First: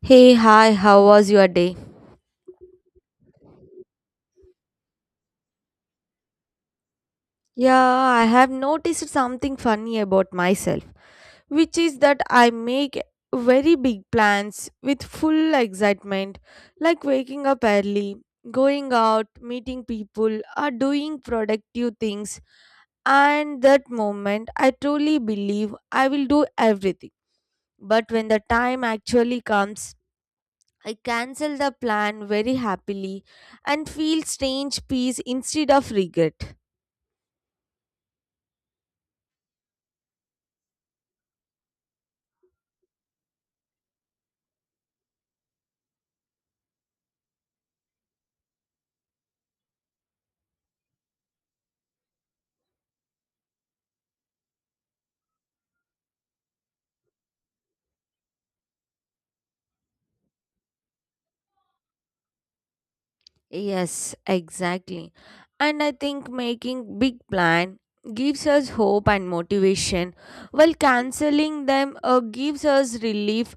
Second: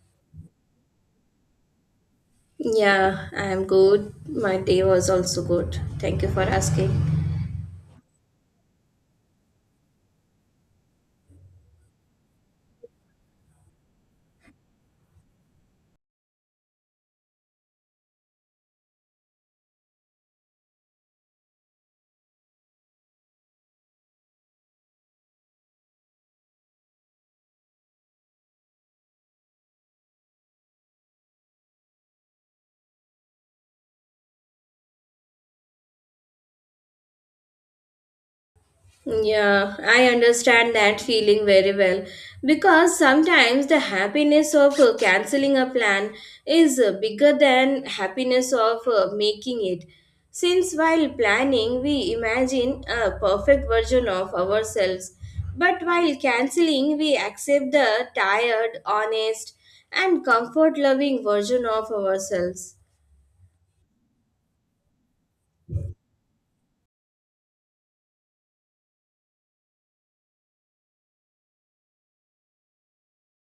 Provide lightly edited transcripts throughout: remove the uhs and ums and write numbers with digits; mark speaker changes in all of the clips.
Speaker 1: Hey, hi, how was your day?
Speaker 2: Yeah, I am good. My day was also good. Thank you for asking.
Speaker 1: Yeah, I have noticed something funny about myself, which is that I make very big plans with full excitement, like waking up early, going out, meeting people, or doing productive things. And that moment, I truly believe I will do everything. But when the time actually comes, I cancel the plan very happily and feel strange peace instead of regret.
Speaker 2: Yeah, I understand that feeling very well because sometimes the happiness of canceling a plan is bigger than happiness of making it. Since while planning we imagine a perfect version of ourselves, but while canceling we accept the tired, honest and comfort loving version of ourselves.
Speaker 1: Yes, exactly. And I think making big plan gives us hope and motivation while canceling them gives us relief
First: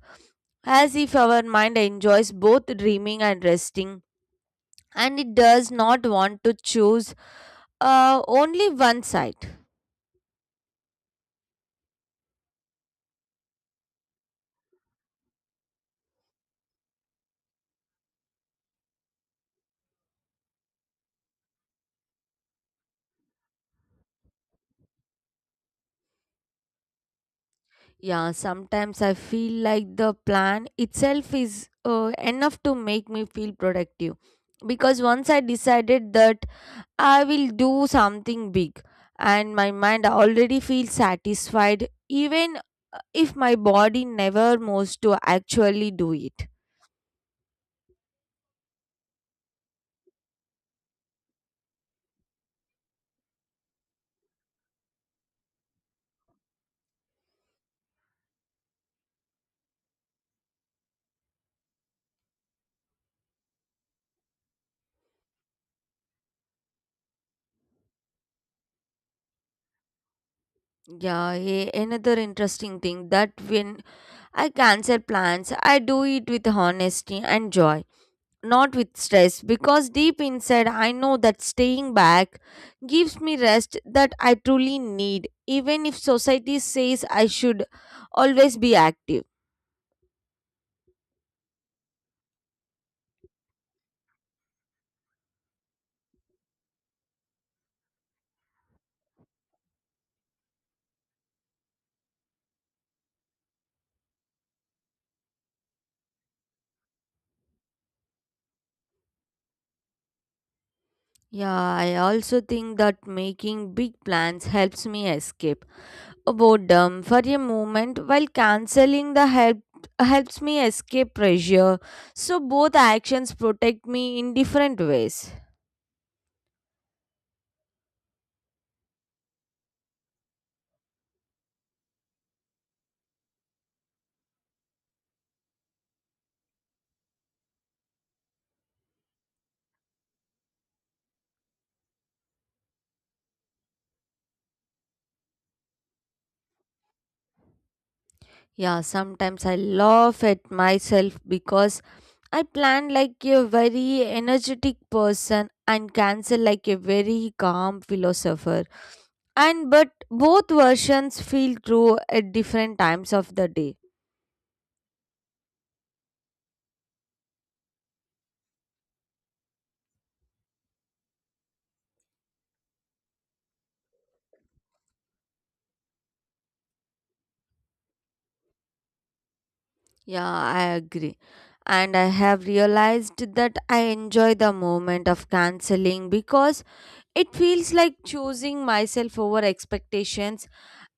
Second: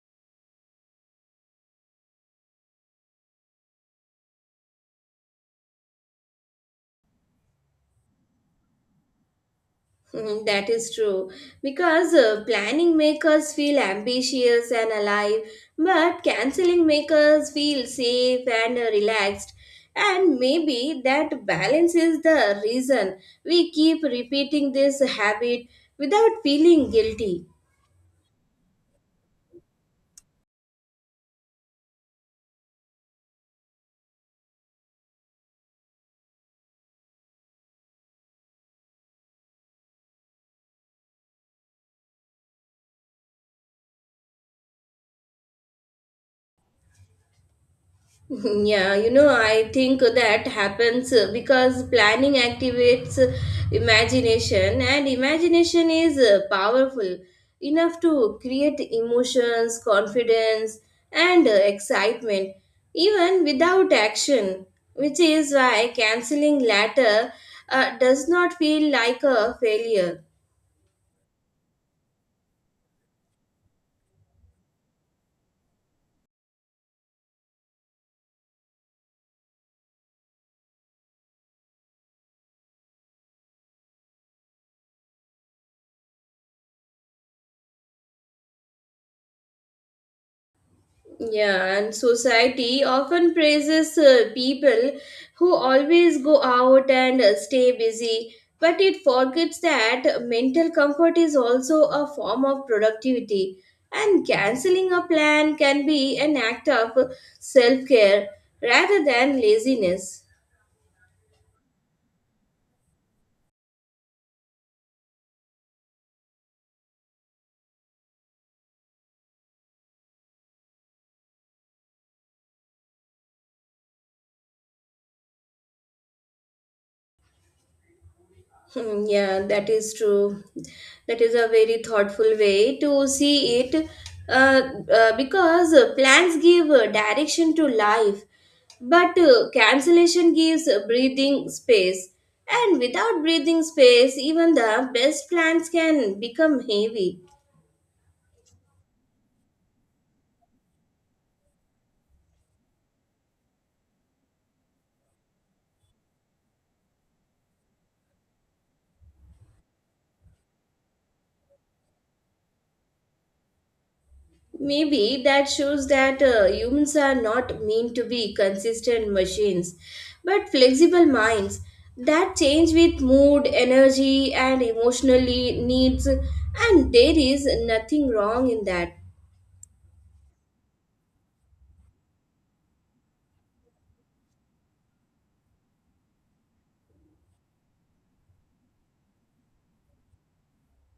Speaker 1: as if our mind enjoys both dreaming and resting and it does not want to choose only one side.
Speaker 2: Mm, that is true because planning make us feel ambitious and alive, but canceling make us feel safe and relaxed. And maybe that balance is the reason we keep repeating this habit without feeling guilty.
Speaker 1: Yeah, sometimes I feel like the plan itself is enough to make me feel productive. Because once I decided that I will do something big, and my mind already feels satisfied, even if my body never moves to actually do it.
Speaker 2: Yeah, I think that happens because planning activates imagination, and imagination is powerful enough to create emotions, confidence, and excitement even without action, which is why canceling later does not feel like a failure.
Speaker 1: Yeah, hey, another interesting thing that when I cancel plans, I do it with honesty and joy not with stress because deep inside I know that staying back gives me rest that I truly need, even if society says I should always be active.
Speaker 2: Yeah, and society often praises people who always go out and stay busy, but it forgets that mental comfort is also a form of productivity, and canceling a plan can be an act of self care rather than laziness.
Speaker 1: Yeah, I also think that making big plans helps me escape boredom for a moment while canceling the help helps me escape pressure so both actions protect me in different ways.
Speaker 2: Hmm, yeah, that is true. That is a very thoughtful way to see it, because plans give direction to life, but cancellation gives breathing space. And without breathing space, even the best plans can become heavy.
Speaker 1: Yeah, sometimes I laugh at myself because I plan like a very energetic person and cancel like a very calm philosopher and but both versions feel true at different times of the day.
Speaker 2: Maybe that shows that humans are not meant to be consistent machines, but flexible minds that change with mood, energy, and emotionally needs. And there is nothing wrong in that.
Speaker 1: Yeah, I agree. And I have realized that I enjoy the moment of canceling because it feels like choosing myself over expectations,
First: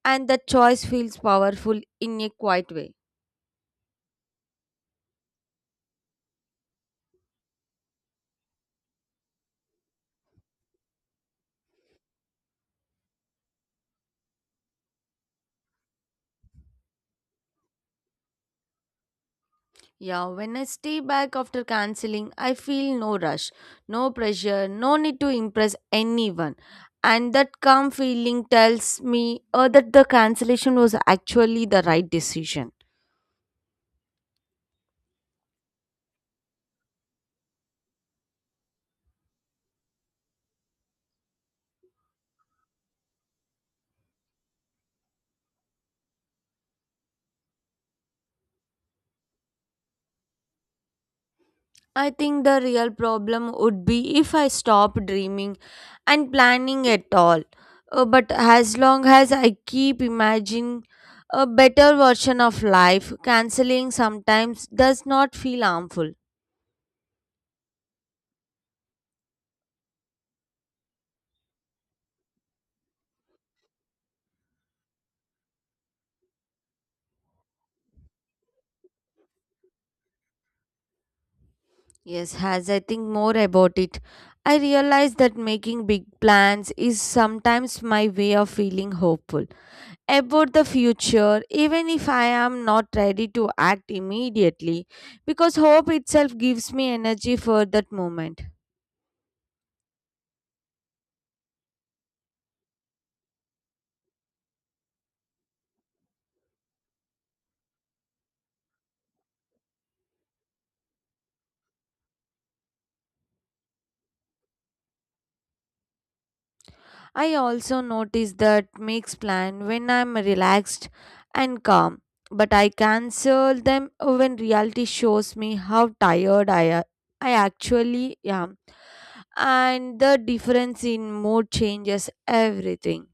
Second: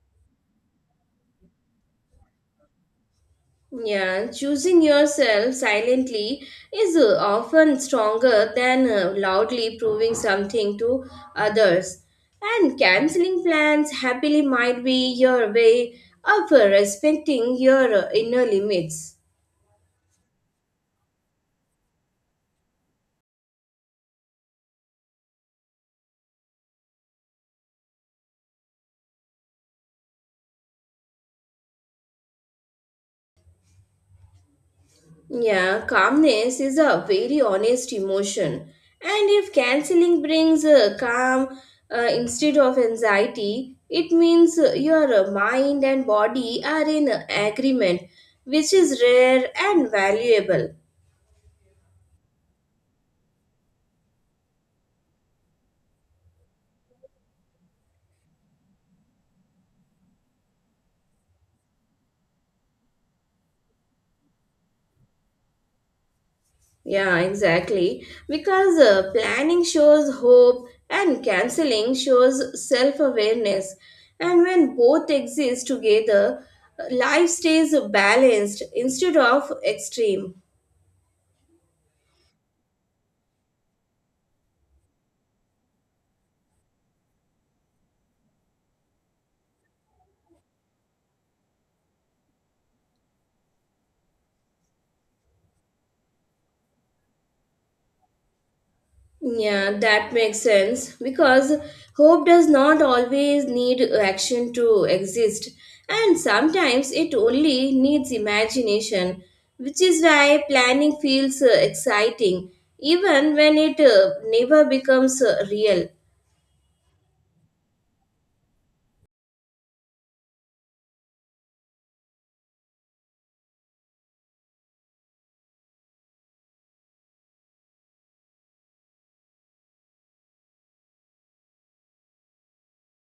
Speaker 1: and the choice feels powerful in a quiet way.
Speaker 2: Yeah, choosing yourself silently is often stronger than loudly proving something to others. And canceling plans happily might be your way of respecting your inner limits.
Speaker 1: Yeah, when I stay back after canceling, I feel no rush, no pressure, no need to impress anyone. And that calm feeling tells me that the cancellation was actually the right decision.
Speaker 2: Yeah, calmness is a very honest emotion. And if canceling brings calm instead of anxiety, it means your mind and body are in agreement, which is rare and valuable.
Speaker 1: I think the real problem would be if I stop dreaming and planning at all. But as long as I keep imagining a better version of life, canceling sometimes does not feel harmful.
Speaker 2: Yeah, exactly. Because planning shows hope and canceling shows self awareness. And when both exist together, life stays balanced instead of extreme.
Speaker 1: Yes, as I think more about it, I realize that making big plans is sometimes my way of feeling hopeful about the future even if I am not ready to act immediately because hope itself gives me energy for that moment.
Speaker 2: Yeah, that makes sense because hope does not always need action to exist, and sometimes it only needs imagination, which is why planning feels exciting even when it never becomes real.
Speaker 1: I also notice that makes plan when I'm relaxed and calm but I cancel them when reality shows me how tired I actually am and the difference in mood changes everything.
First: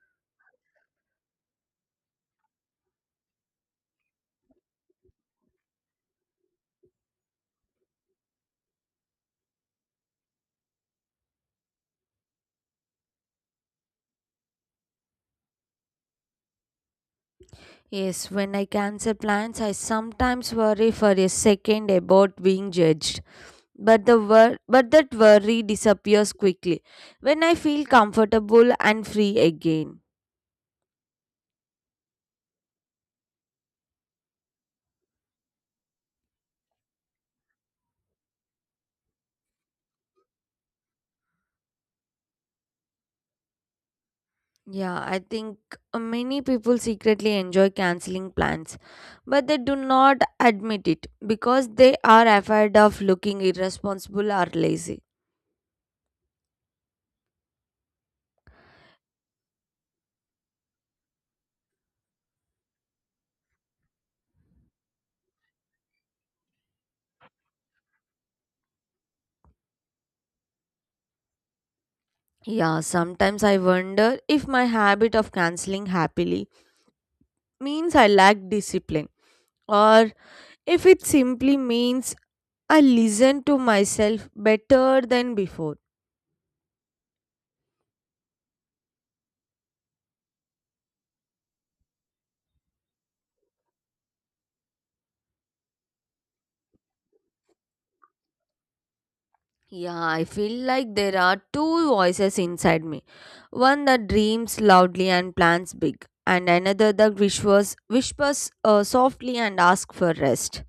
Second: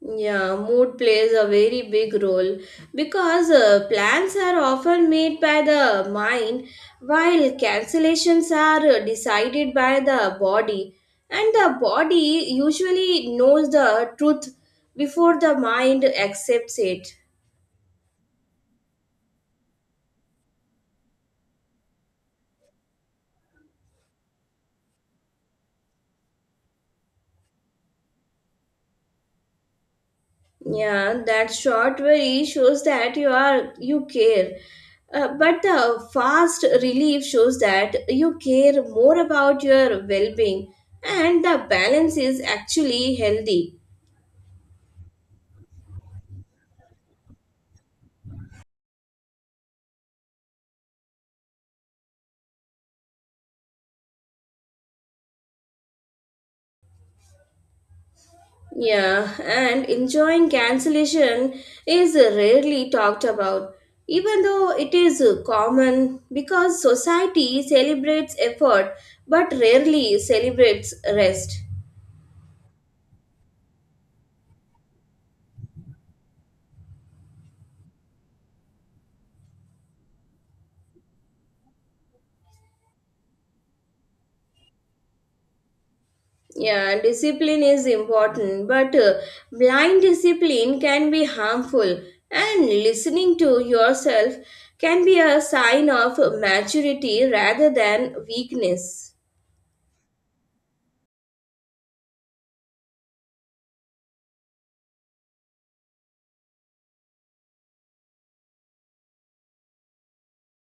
Speaker 2: Yeah, mood plays a very big role because plans are often made by the mind while cancellations are decided by the body. And the body usually knows the truth before the mind accepts it.
Speaker 1: Yes, when I cancel plans, I sometimes worry for a second about being judged. But that worry disappears quickly when I feel comfortable and free again.
Speaker 2: Yeah, that short worry shows that you care. But the fast relief shows that you care more about your well-being and the balance is actually healthy.
Speaker 1: Yeah, I think many people secretly enjoy canceling plans, but they do not admit it because they are afraid of looking irresponsible or lazy.
Speaker 2: Yeah, and enjoying cancellation is rarely talked about, even though it is common because society celebrates effort but rarely celebrates rest.
Speaker 1: Yeah, sometimes I wonder if my habit of canceling happily means I lack discipline or if it simply means I listen to myself better than before.
Speaker 2: Yeah, discipline is important, but blind discipline can be harmful, and listening to yourself can be a sign of maturity rather than weakness.
Speaker 1: Yeah, I feel like there are two voices inside me one that dreams loudly and plans big, and another that whispers softly and asks for rest.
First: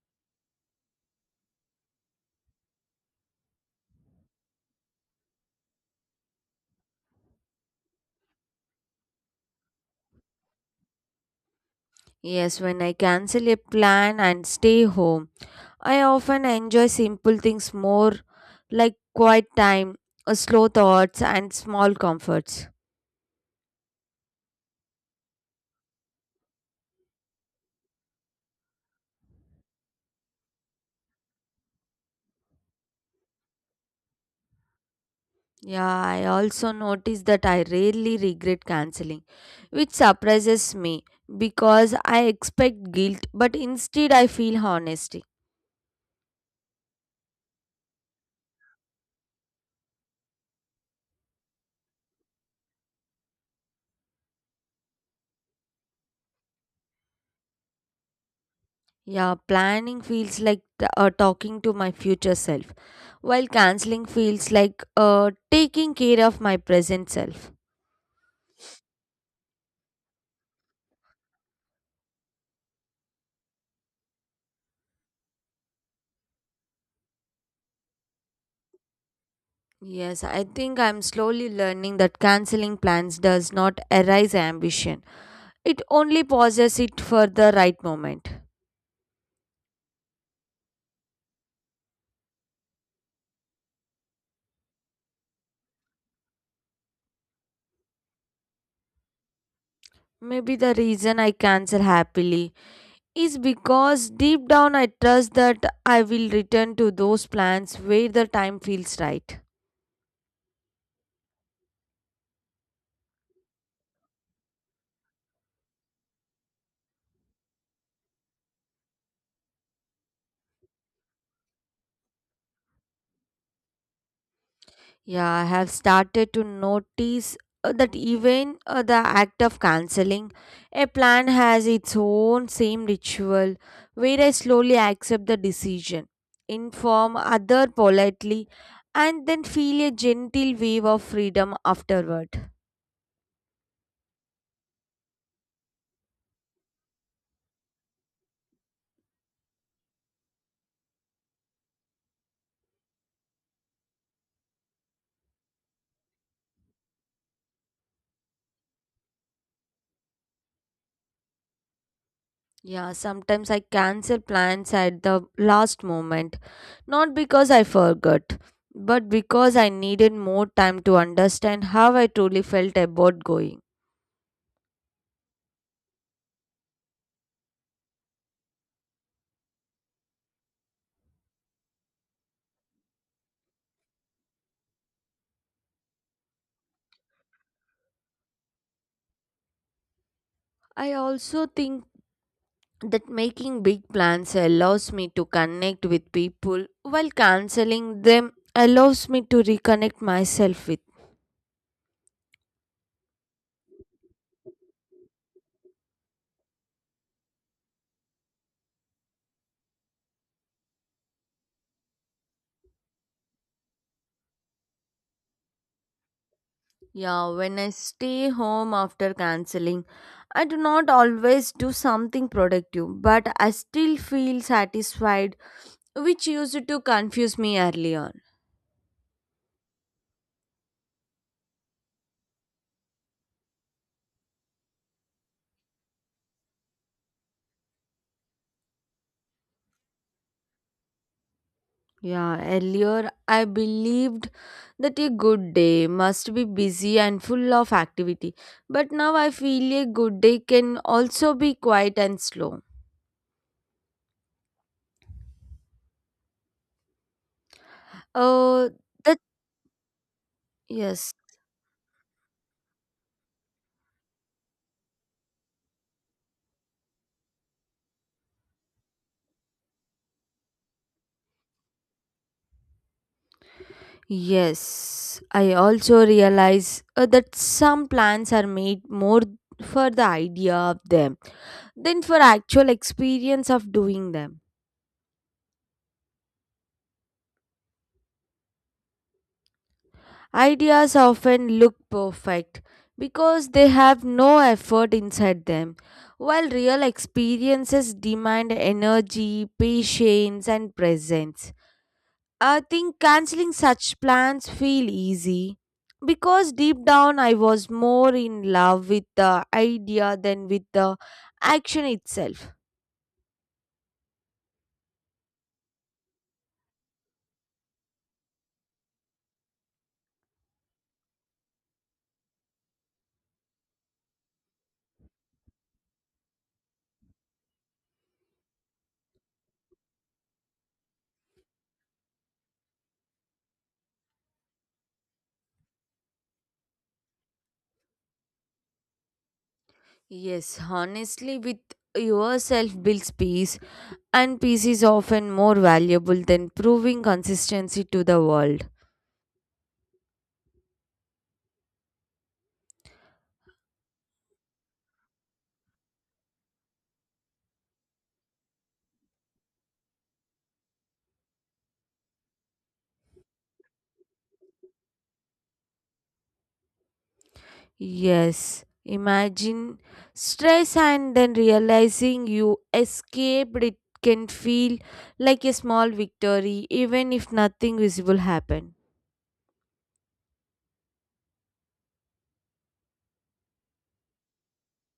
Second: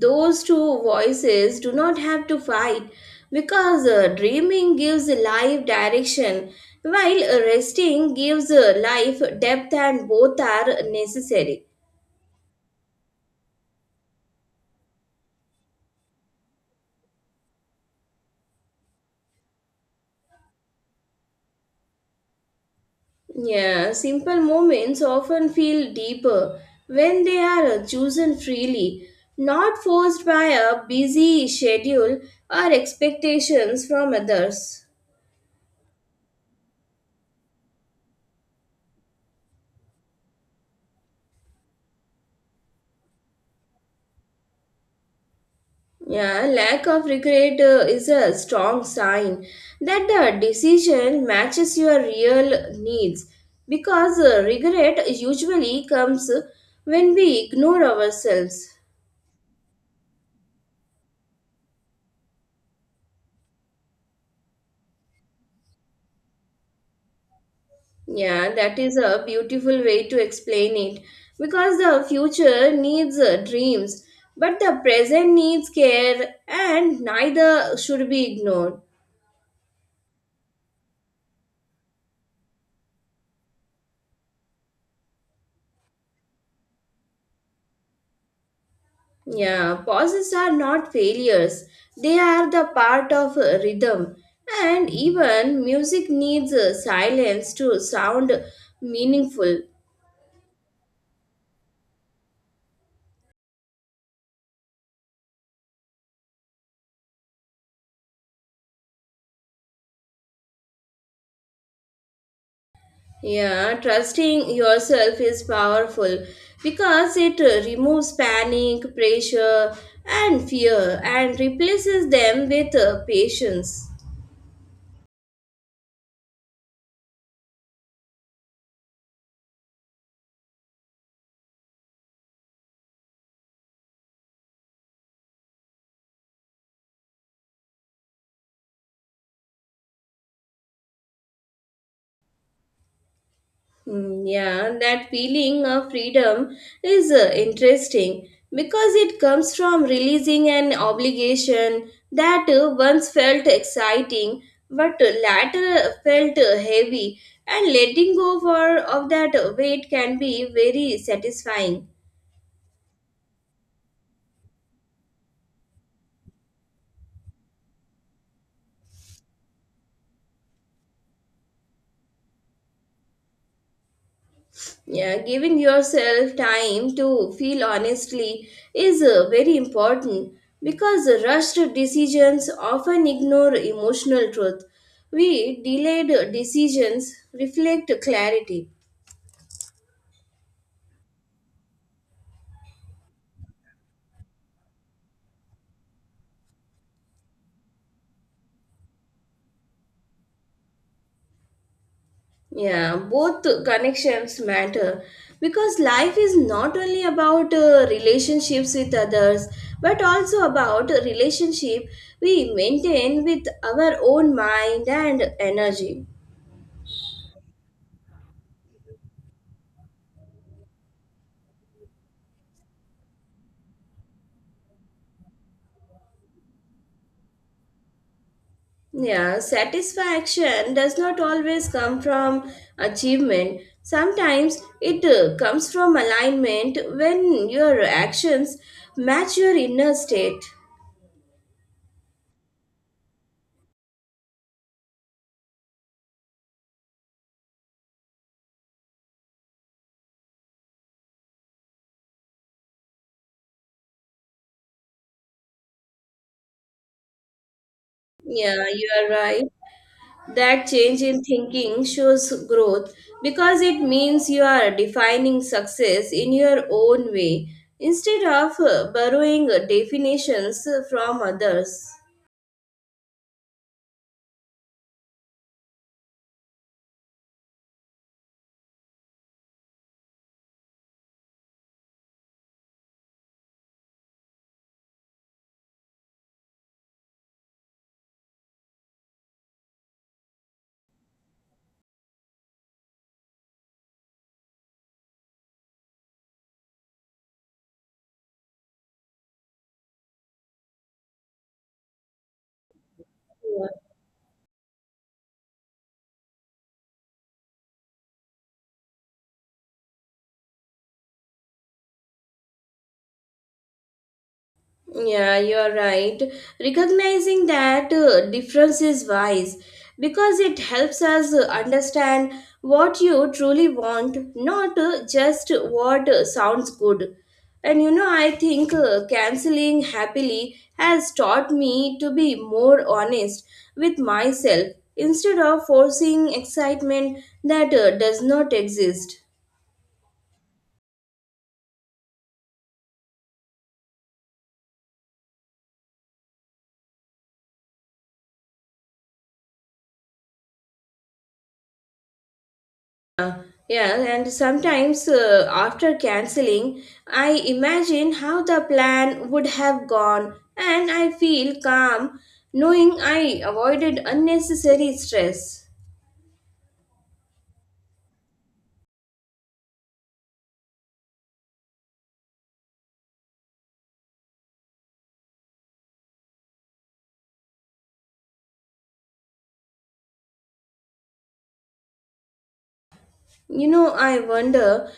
Speaker 2: Those two voices do not have to fight because dreaming gives life direction, while resting gives life depth, and both are necessary.
Speaker 1: Yes, when I cancel a plan and stay home, I often enjoy simple things more like quiet time, slow thoughts, and small comforts.
Speaker 2: Yeah, simple moments often feel deeper when they are chosen freely, not forced by a busy schedule or expectations from others.
Speaker 1: Yeah, I also notice that I rarely regret canceling, which surprises me because I expect guilt, but instead I feel honesty.
Speaker 2: Yeah, lack of regret is a strong sign that the decision matches your real needs because regret usually comes when we ignore ourselves.
Speaker 1: Yeah, planning feels like talking to my future self, while canceling feels like taking care of my present self.
Speaker 2: Yeah, that is a beautiful way to explain it because the future needs dreams, but the present needs care, and neither should be ignored.
Speaker 1: Yes, I think I'm slowly learning that canceling plans does not erase ambition. It only pauses it for the right moment.
Speaker 2: Yeah, pauses are not failures, they are the part of rhythm, and even music needs silence to sound meaningful.
Speaker 1: Maybe the reason I cancel happily is because deep down I trust that I will return to those plans where the time feels right.
Speaker 2: Yeah, trusting yourself is powerful because it removes panic, pressure, and fear and replaces them with patience.
Speaker 1: Yeah, I have started to notice that even the act of cancelling a plan has its own same ritual where I slowly accept the decision, inform other politely, and then feel a gentle wave of freedom afterward.
Speaker 2: Mm, yeah, that feeling of freedom is interesting because it comes from releasing an obligation that once felt exciting but later felt heavy, and letting go of that weight can be very satisfying.
Speaker 1: Yeah, sometimes I cancel plans at the last moment, not because I forgot, but because I needed more time to understand how I truly felt about going.
Speaker 2: Yeah, giving yourself time to feel honestly is very important because rushed decisions often ignore emotional truth. We delayed decisions reflect clarity.
Speaker 1: I also think that making big plans allows me to connect with people while canceling them allows me to reconnect myself with.
Speaker 2: Yeah, both connections matter because life is not only about relationships with others but also about a relationship we maintain with our own mind and energy.
Speaker 1: Yeah, when I stay home after canceling, I do not always do something productive, but I still feel satisfied which used to confuse me early on.
Speaker 2: Yeah, satisfaction does not always come from achievement. Sometimes it comes from alignment when your actions match your inner state.
Speaker 1: Yeah, earlier I believed that a good day must be busy and full of activity, but now I feel a good day can also be quiet and slow.
Speaker 2: Yeah,
Speaker 1: Uh,
Speaker 2: you are
Speaker 1: that
Speaker 2: right. That change
Speaker 1: yes,
Speaker 2: in thinking shows growth because it means you are defining success in your own way instead of borrowing definitions from others.
Speaker 1: yes. I also realize that some plans are made more for the idea of them than for actual experience of doing them. Ideas often look perfect because they have no effort inside them, while real experiences demand energy, patience, and presence. I think canceling such plans feel easy because deep down I was more in love with the idea than with the action itself.
Speaker 2: Yeah, you're right. Recognizing that difference is wise because it helps us understand what you truly want, not just what sounds good. And I think canceling happily has taught me to be more honest with myself instead of forcing excitement that does not exist.
Speaker 1: Yes, honestly, with yourself builds peace. And peace is often more valuable than proving consistency to the world.
Speaker 2: Uh, yeah, and sometimes after canceling, I imagine how the plan would have gone, and I feel calm knowing I avoided unnecessary stress.
Speaker 1: Yes, imagine stress and then realizing you escaped it can feel like a small victory even if nothing visible happened.
Speaker 2: I wonder,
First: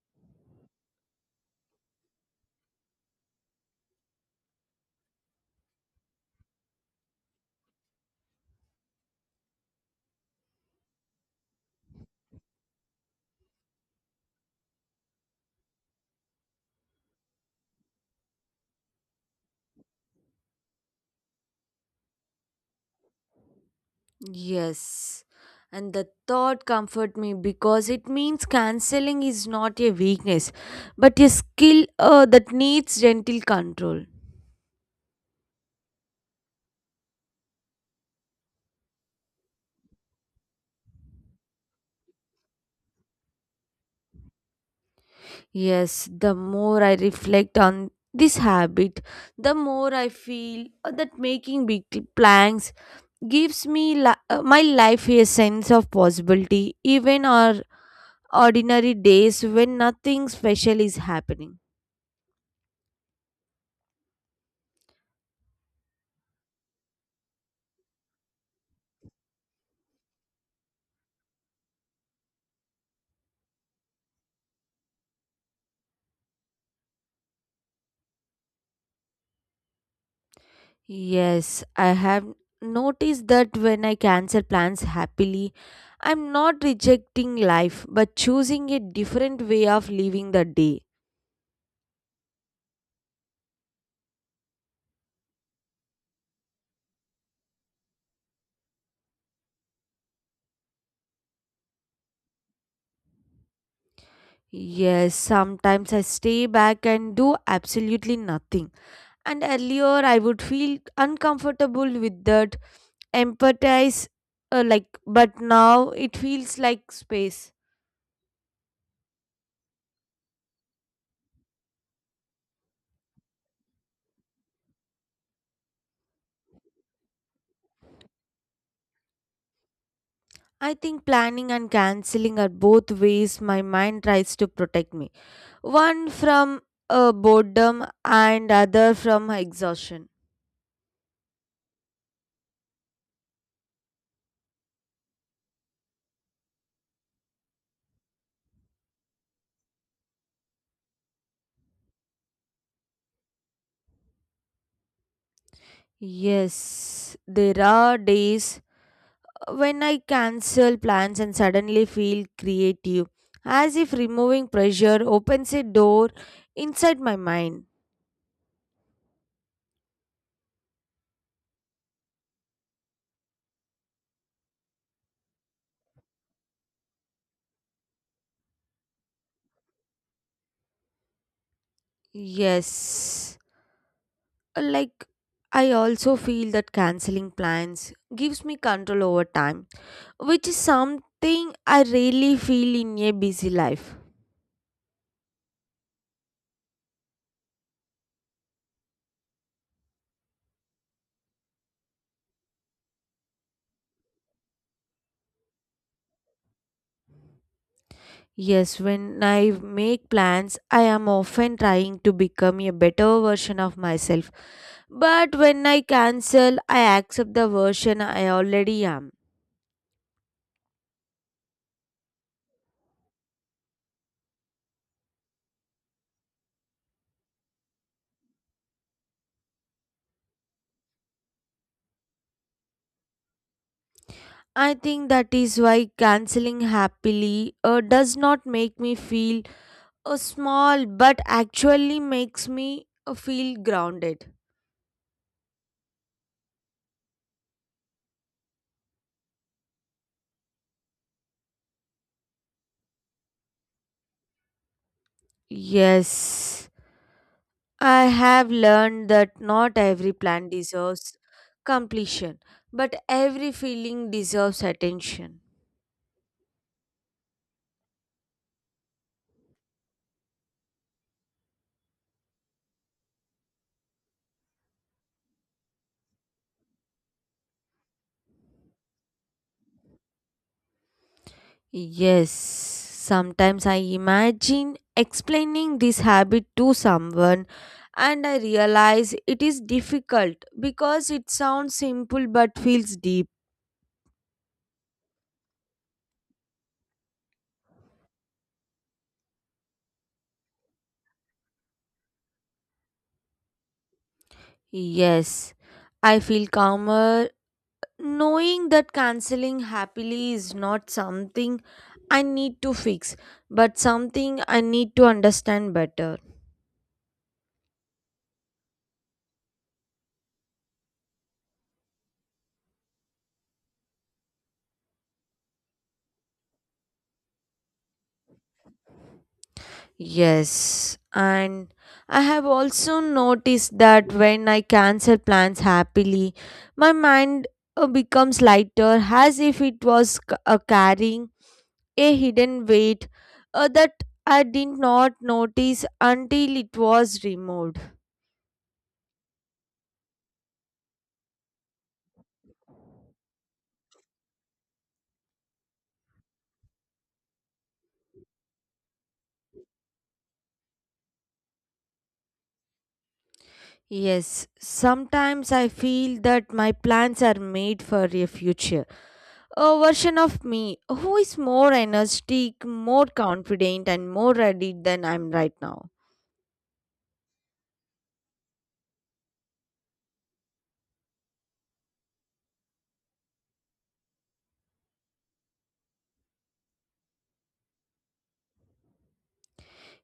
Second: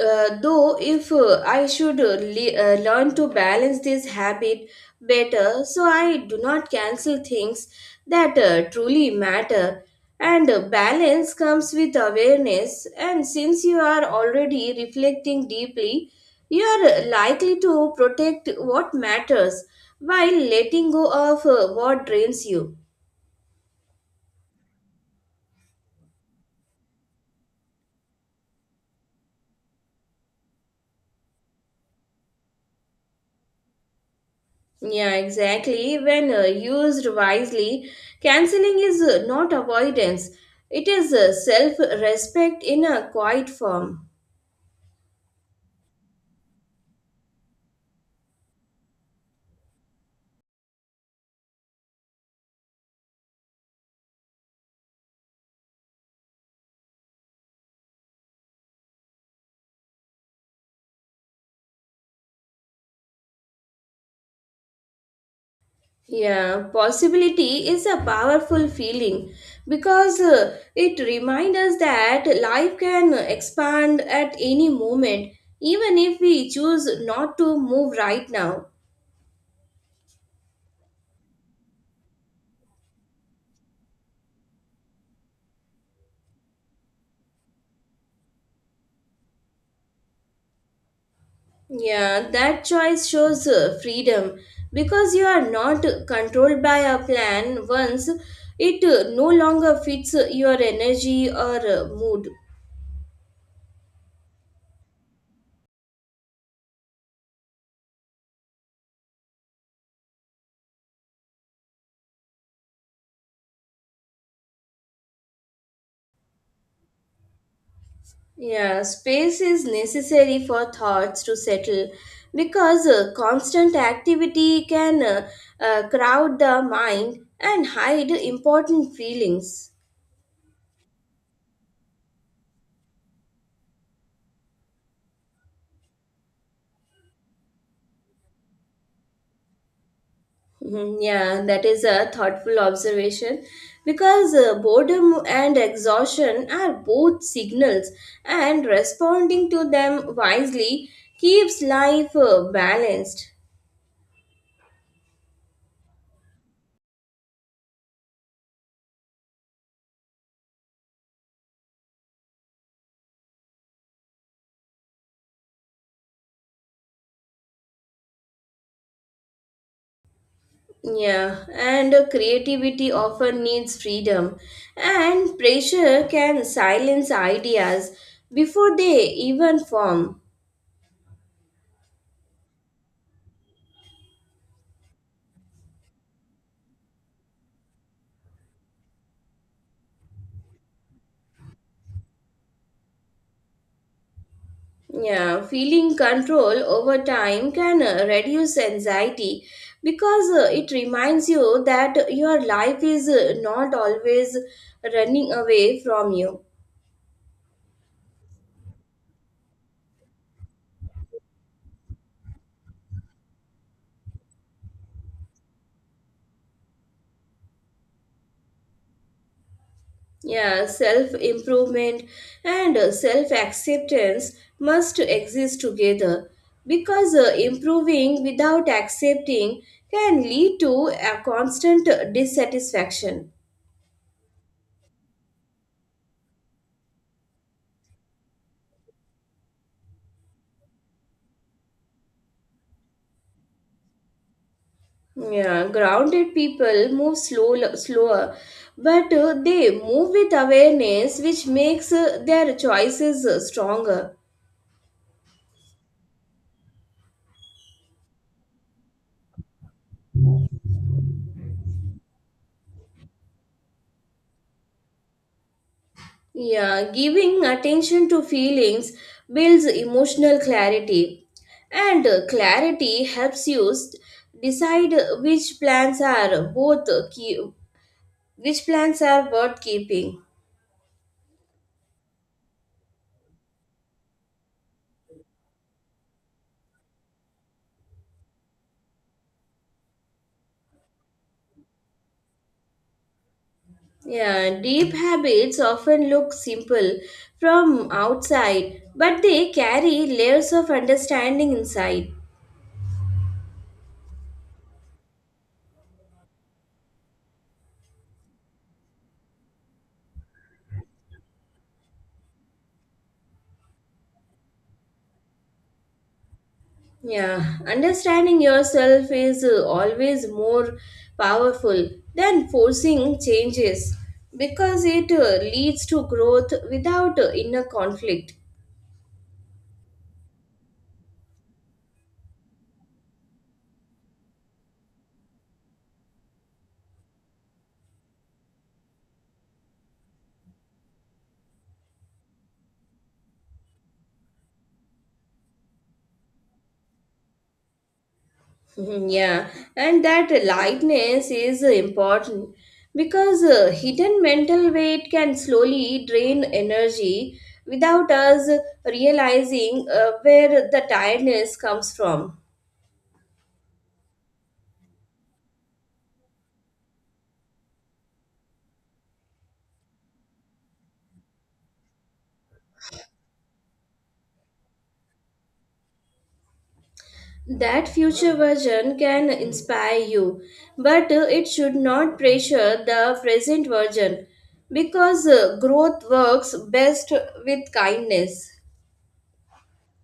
Speaker 2: though, if I should learn to balance this habit better so I do not cancel things that truly matter. And balance comes with awareness, and since you are already reflecting deeply, you are likely to protect what matters while letting go of what drains you.
Speaker 1: Yes. And the thought comfort me because it means cancelling is not a weakness but a skill that needs gentle control.
Speaker 2: Yeah, exactly. When used wisely, canceling is not avoidance, it is self respect in a quiet form.
Speaker 1: Yes, the more I reflect on this habit, the more I feel that making big plans gives me my life a sense of possibility, even on ordinary days when nothing special is happening.
Speaker 2: Yeah, possibility is a powerful feeling because it reminds us that life can expand at any moment, even if we choose not to move right now.
Speaker 1: Yes, I have noticed that when I cancel plans happily, I'm not rejecting life but choosing a different way of living the day.
Speaker 2: Yeah, that choice shows freedom because you are not controlled by a plan once it no longer fits your energy or mood.
Speaker 1: Yes, sometimes I stay back and do absolutely nothing. And earlier I would feel uncomfortable with that empathize like but now it feels like space.
Speaker 2: Yeah, space is necessary for thoughts to settle because constant activity can crowd the mind and hide important feelings.
Speaker 1: I think planning and canceling are both ways my mind tries to protect me. One from boredom and other from exhaustion.
Speaker 2: Mhm, yeah, that is a thoughtful observation because boredom and exhaustion are both signals, and responding to them wisely keeps life balanced.
Speaker 1: Yes, there are days when I cancel plans and suddenly feel creative, as if removing pressure opens a door inside my mind.
Speaker 2: Yeah, and creativity often needs freedom, and pressure can silence ideas before they even form.
Speaker 1: Yes, like I also feel that canceling plans gives me control over time, which is something I really feel in a busy life.
Speaker 2: Yeah, feeling control over time can reduce anxiety because it reminds you that your life is not always running away from you.
Speaker 1: Yes, when I make plans, I am often trying to become a better version of myself. But when I cancel, I accept the version I already am.
Speaker 2: Yeah, self improvement and self acceptance must exist together because improving without accepting can lead to a constant dissatisfaction.
Speaker 1: I think that is why canceling happily does not make me feel small but actually makes me feel grounded.
Speaker 2: Yeah, grounded people move slower, but they move with awareness, which makes their choices stronger.
Speaker 1: Yes, I have learned that not every plan deserves completion, but every feeling deserves attention.
Speaker 2: Yeah, giving attention to feelings builds emotional clarity, and clarity helps you decide which plans are both which plans are worth keeping.
Speaker 1: Yes, sometimes I imagine explaining this habit to someone and I realize it is difficult because it sounds simple but feels deep.
Speaker 2: Yeah, deep habits often look simple from outside, but they carry layers of understanding inside.
Speaker 1: Yes, I feel calmer knowing that canceling happily is not something I need to fix but something I need to understand better.
Speaker 2: Yeah, understanding yourself is always more powerful than forcing changes because it leads to growth without inner conflict.
Speaker 1: Yes, and I have also noticed that when I cancel plans happily, my mind becomes lighter as if it was carrying a hidden weight that I did not notice until it was removed.
Speaker 2: Mhm, yeah, and that lightness is important because hidden mental weight can slowly drain energy without us realizing where the tiredness comes from.
Speaker 1: Yes, sometimes I feel that my plans are made for a future. A version of me who is more energetic, more confident, and more ready than I'm right now.
Speaker 2: That future version can inspire you, but it should not pressure the present version because growth works best with kindness.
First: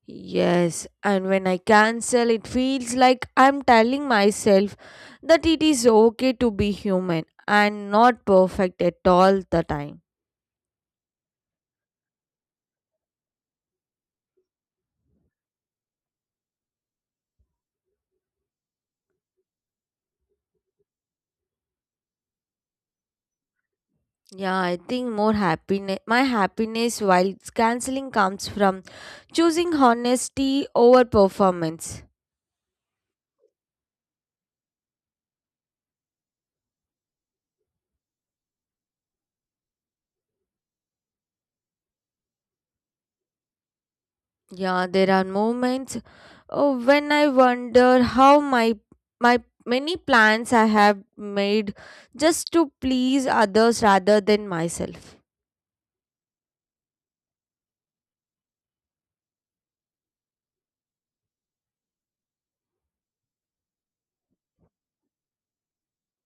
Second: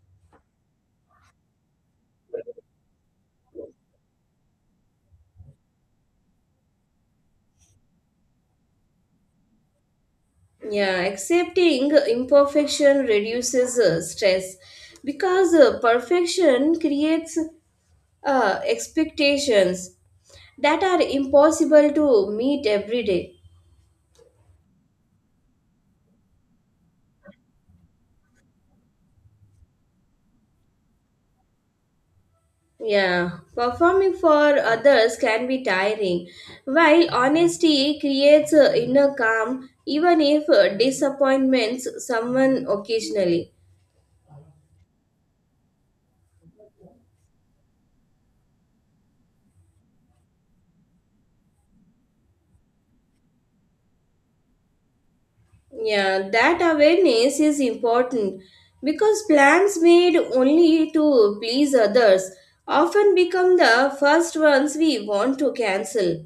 Speaker 1: Yes, and when I cancel, it feels like I'm telling myself that it is okay to be human and not perfect at all the time.
Speaker 2: Yeah, accepting imperfection reduces stress because perfection creates expectations that are impossible to meet every day.
Speaker 1: Yeah, I think my happiness while canceling comes from choosing honesty over performance.
Speaker 2: Yeah, performing for others can be tiring, while honesty creates inner calm even if disappointments someone occasionally.
Speaker 1: Yeah, there are moments when I wonder how my many plans I have made just to please others rather than myself.
Speaker 2: Yeah, that awareness is important because plans made only to please others often become the first ones we want to cancel.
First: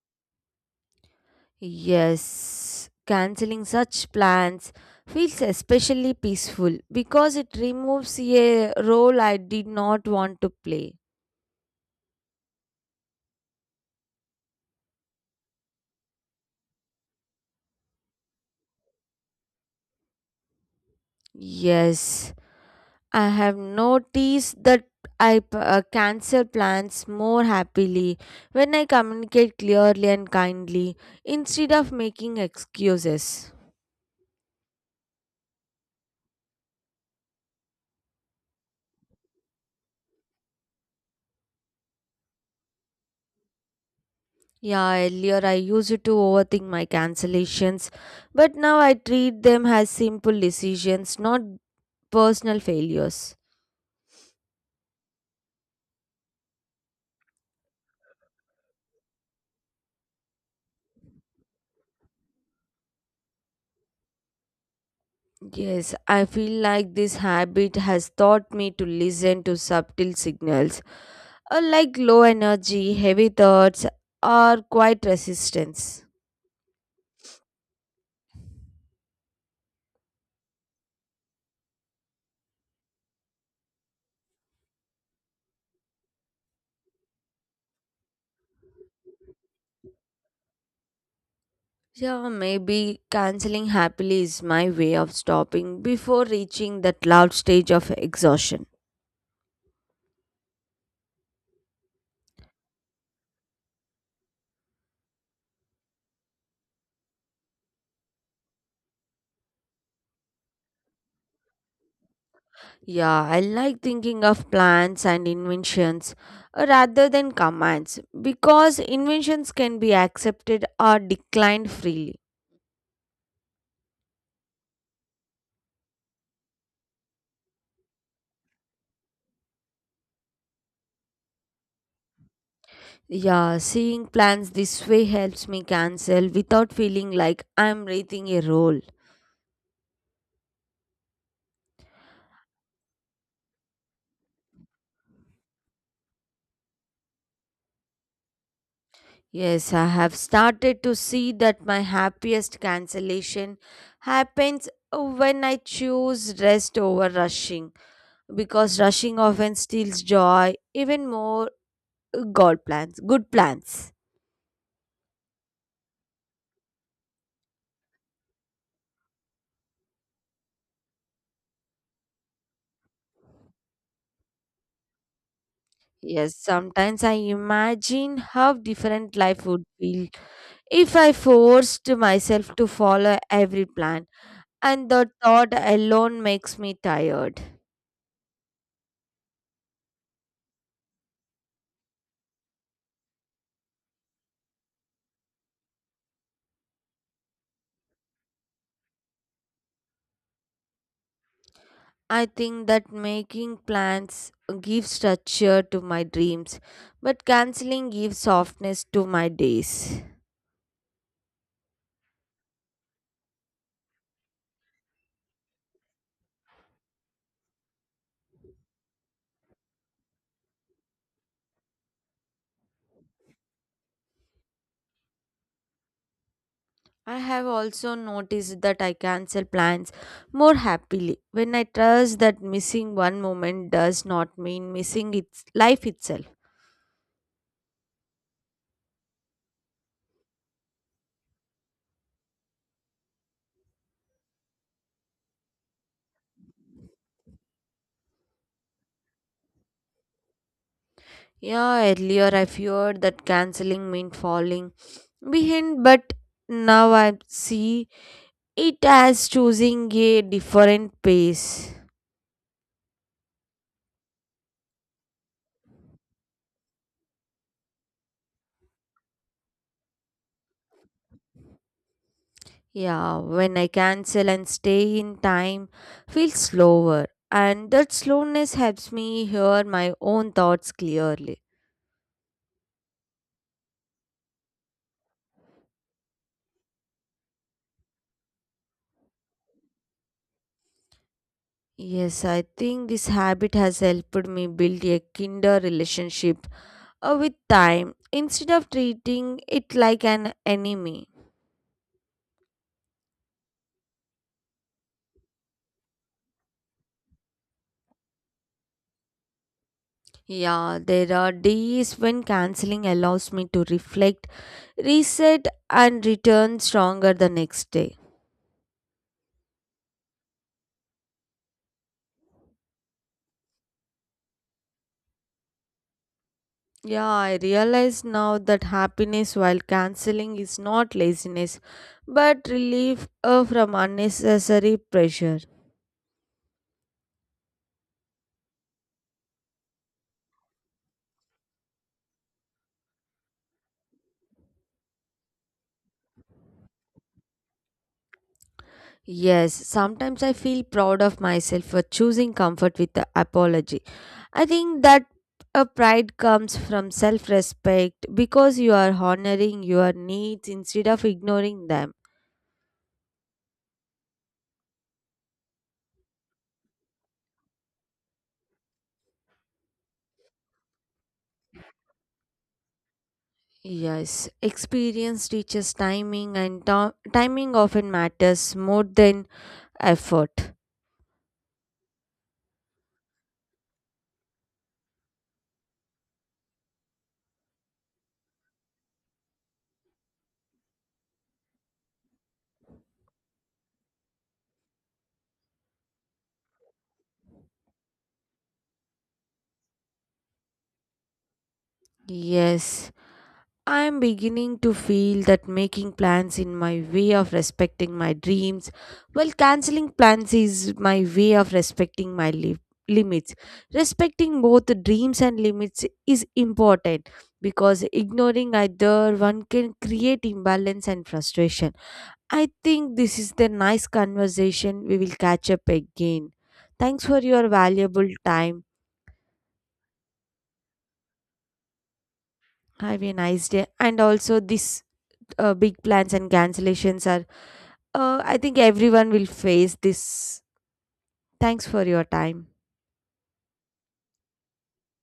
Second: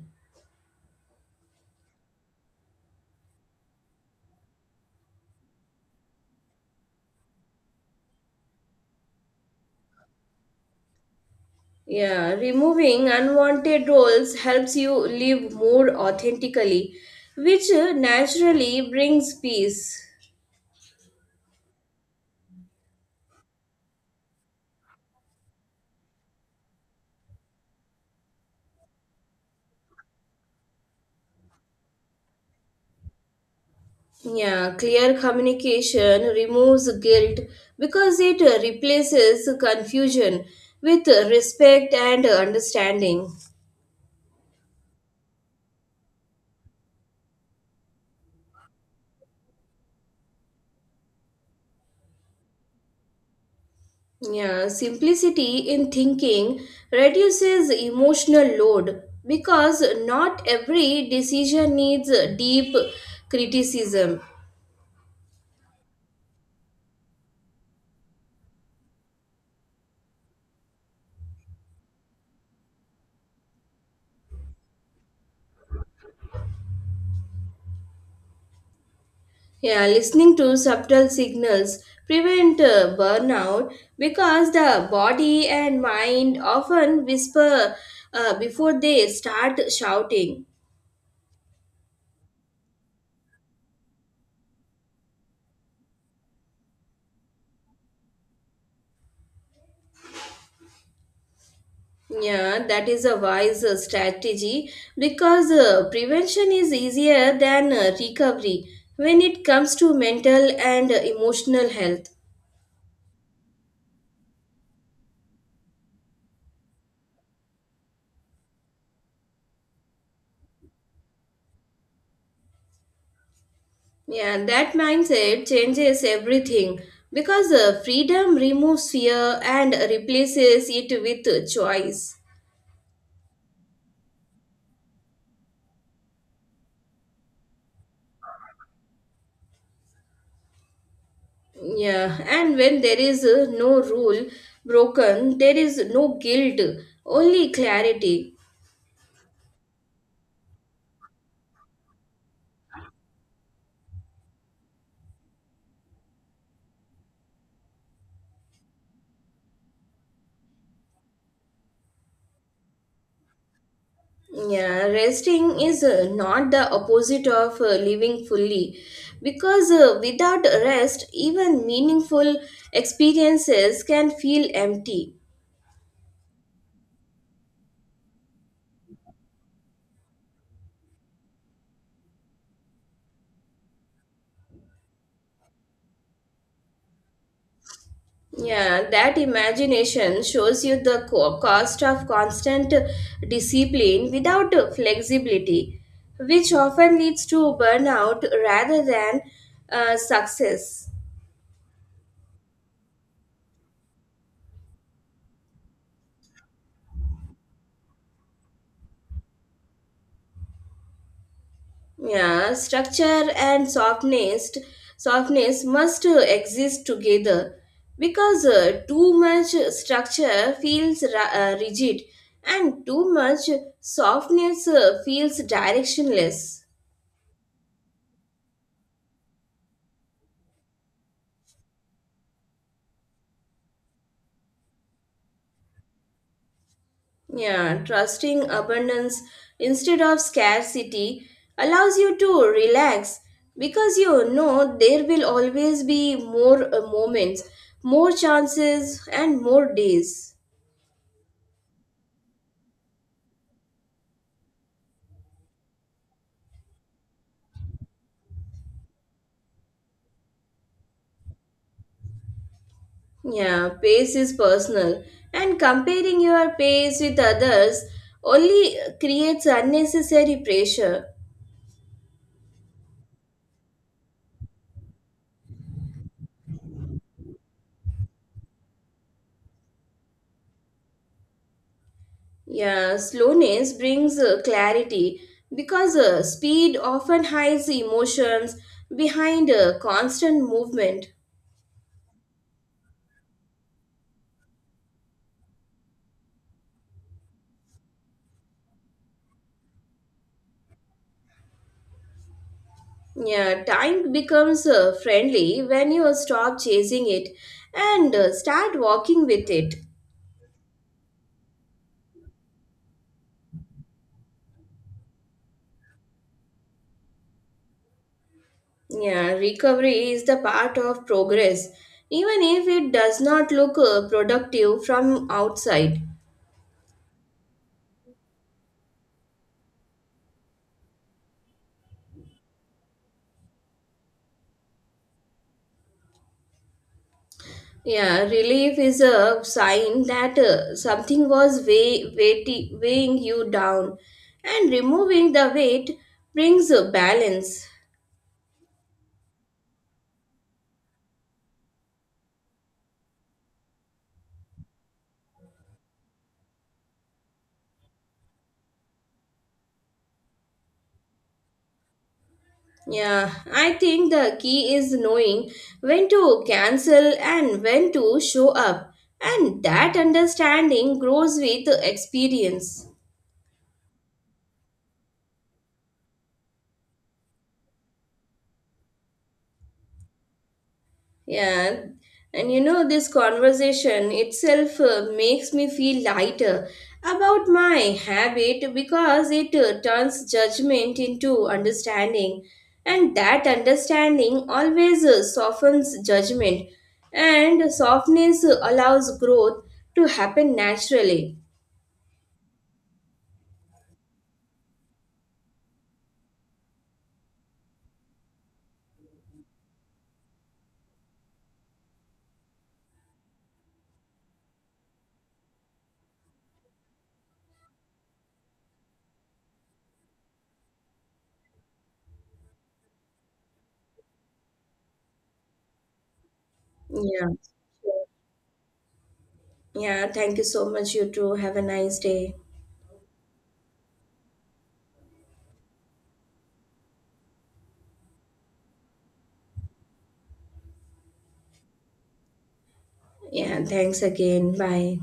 Speaker 1: Yes, canceling such plans feels especially peaceful because it removes a role I did not want to play.
Speaker 2: Yeah, removing unwanted roles helps you live more authentically, which naturally brings peace.
Speaker 1: Yes, I have noticed that I cancel plans more happily when I communicate clearly and kindly instead of making excuses.
Speaker 2: Yeah, clear communication removes guilt because it replaces confusion with respect and understanding.
Speaker 1: Yeah, earlier I used to overthink my cancellations, but now I treat them as simple decisions, not personal failures.
Speaker 2: Yeah, simplicity in thinking reduces emotional load because not every decision needs deep criticism.
Speaker 1: Yes, I feel like this habit has taught me to listen to subtle signals, like low energy, heavy thoughts, or quiet resistance.
Speaker 2: Yeah, listening to subtle signals prevent burnout because the body and mind often whisper before they start shouting.
Speaker 1: Yeah, maybe canceling happily is my way of stopping before reaching that loud stage of exhaustion.
Speaker 2: Yeah, that is a wise strategy because prevention is easier than recovery when it comes to mental and emotional health.
Speaker 1: Yeah, I like thinking of plans and inventions rather than commands because inventions can be accepted or declined freely.
Speaker 2: Yeah, that mindset changes everything because freedom removes fear and replaces it with choice.
Speaker 1: Yeah, seeing plans this way helps me cancel without feeling like I'm breathing a role.
Speaker 2: Yeah, and when there is no rule broken, there is no guilt, only clarity.
Speaker 1: Yes, I have started to see that my happiest cancellation happens when I choose rest over rushing because rushing often steals joy, even more good plans.
Speaker 2: Yeah, resting is not the opposite of living fully because without rest, even meaningful experiences can feel empty.
Speaker 1: Yes, sometimes I imagine how different life would feel if I forced myself to follow every plan and the thought alone makes me tired.
Speaker 2: Yeah, that imagination shows you the cost of constant discipline without flexibility, which often leads to burnout rather than success.
Speaker 1: I think that making plans gives structure to my dreams, but canceling gives softness to my days.
Speaker 2: Yeah, structure and softness, softness must exist together because too much structure feels rigid and too much softness feels directionless.
Speaker 1: I have also noticed that I cancel plans more happily when I trust that missing one moment does not mean missing its life itself.
Speaker 2: Yeah, trusting abundance instead of scarcity allows you to relax because you know there will always be more moments, more chances, and more days.
Speaker 1: Yeah, earlier I feared that canceling meant falling behind, but now I see it has choosing a different pace.
Speaker 2: Yeah, pace is personal, and comparing your pace with others only creates unnecessary pressure.
Speaker 1: Yeah, when I cancel and stay in time, feels slower, and that slowness helps me hear my own thoughts clearly.
Speaker 2: Yeah, slowness brings clarity because speed often hides emotions behind constant movement.
Speaker 1: Yes, I think this habit has helped me build a kinder relationship with time instead of treating it like an enemy.
Speaker 2: Yeah, time becomes friendly when you stop chasing it and start walking with it.
Speaker 1: Yeah, there are days when canceling allows me to reflect, reset, and return stronger the next day.
Speaker 2: Yeah, recovery is the part of progress, even if it does not look productive from outside.
Speaker 1: Yeah, I realize now that happiness while canceling is not laziness, but relief from unnecessary pressure.
Speaker 2: Yeah, relief is a sign that something was weighing you down, and removing the weight brings balance.
Speaker 1: Yes, sometimes I feel proud of myself for choosing comfort with the apology. I think that a pride comes from self respect because you are honoring your needs instead of ignoring them.
Speaker 2: Yeah, I think the key is knowing when to cancel and when to show up, and that understanding grows with experience.
Speaker 1: Yes, experience teaches timing, and timing often matters more than effort.
Speaker 2: Yeah, and this conversation itself makes me feel lighter about my habit because it turns judgment into understanding, and that understanding always softens judgment, and softness allows growth to happen naturally.
Speaker 1: Yes. I'm beginning to feel that making plans in my way of respecting my dreams, while canceling plans is my way of respecting my limits. Respecting both the dreams and limits is important because ignoring either one can create imbalance and frustration. I think this is the nice conversation. We will catch up again. Thanks for
Speaker 2: Yeah,
Speaker 1: your valuable time.
Speaker 2: yeah, thank you so much, you too. Have a nice day.
Speaker 1: Have a nice day. And also, this big plans and cancellations are I think everyone will face this. Thanks for your time.
Speaker 2: Yeah, thanks again. Bye.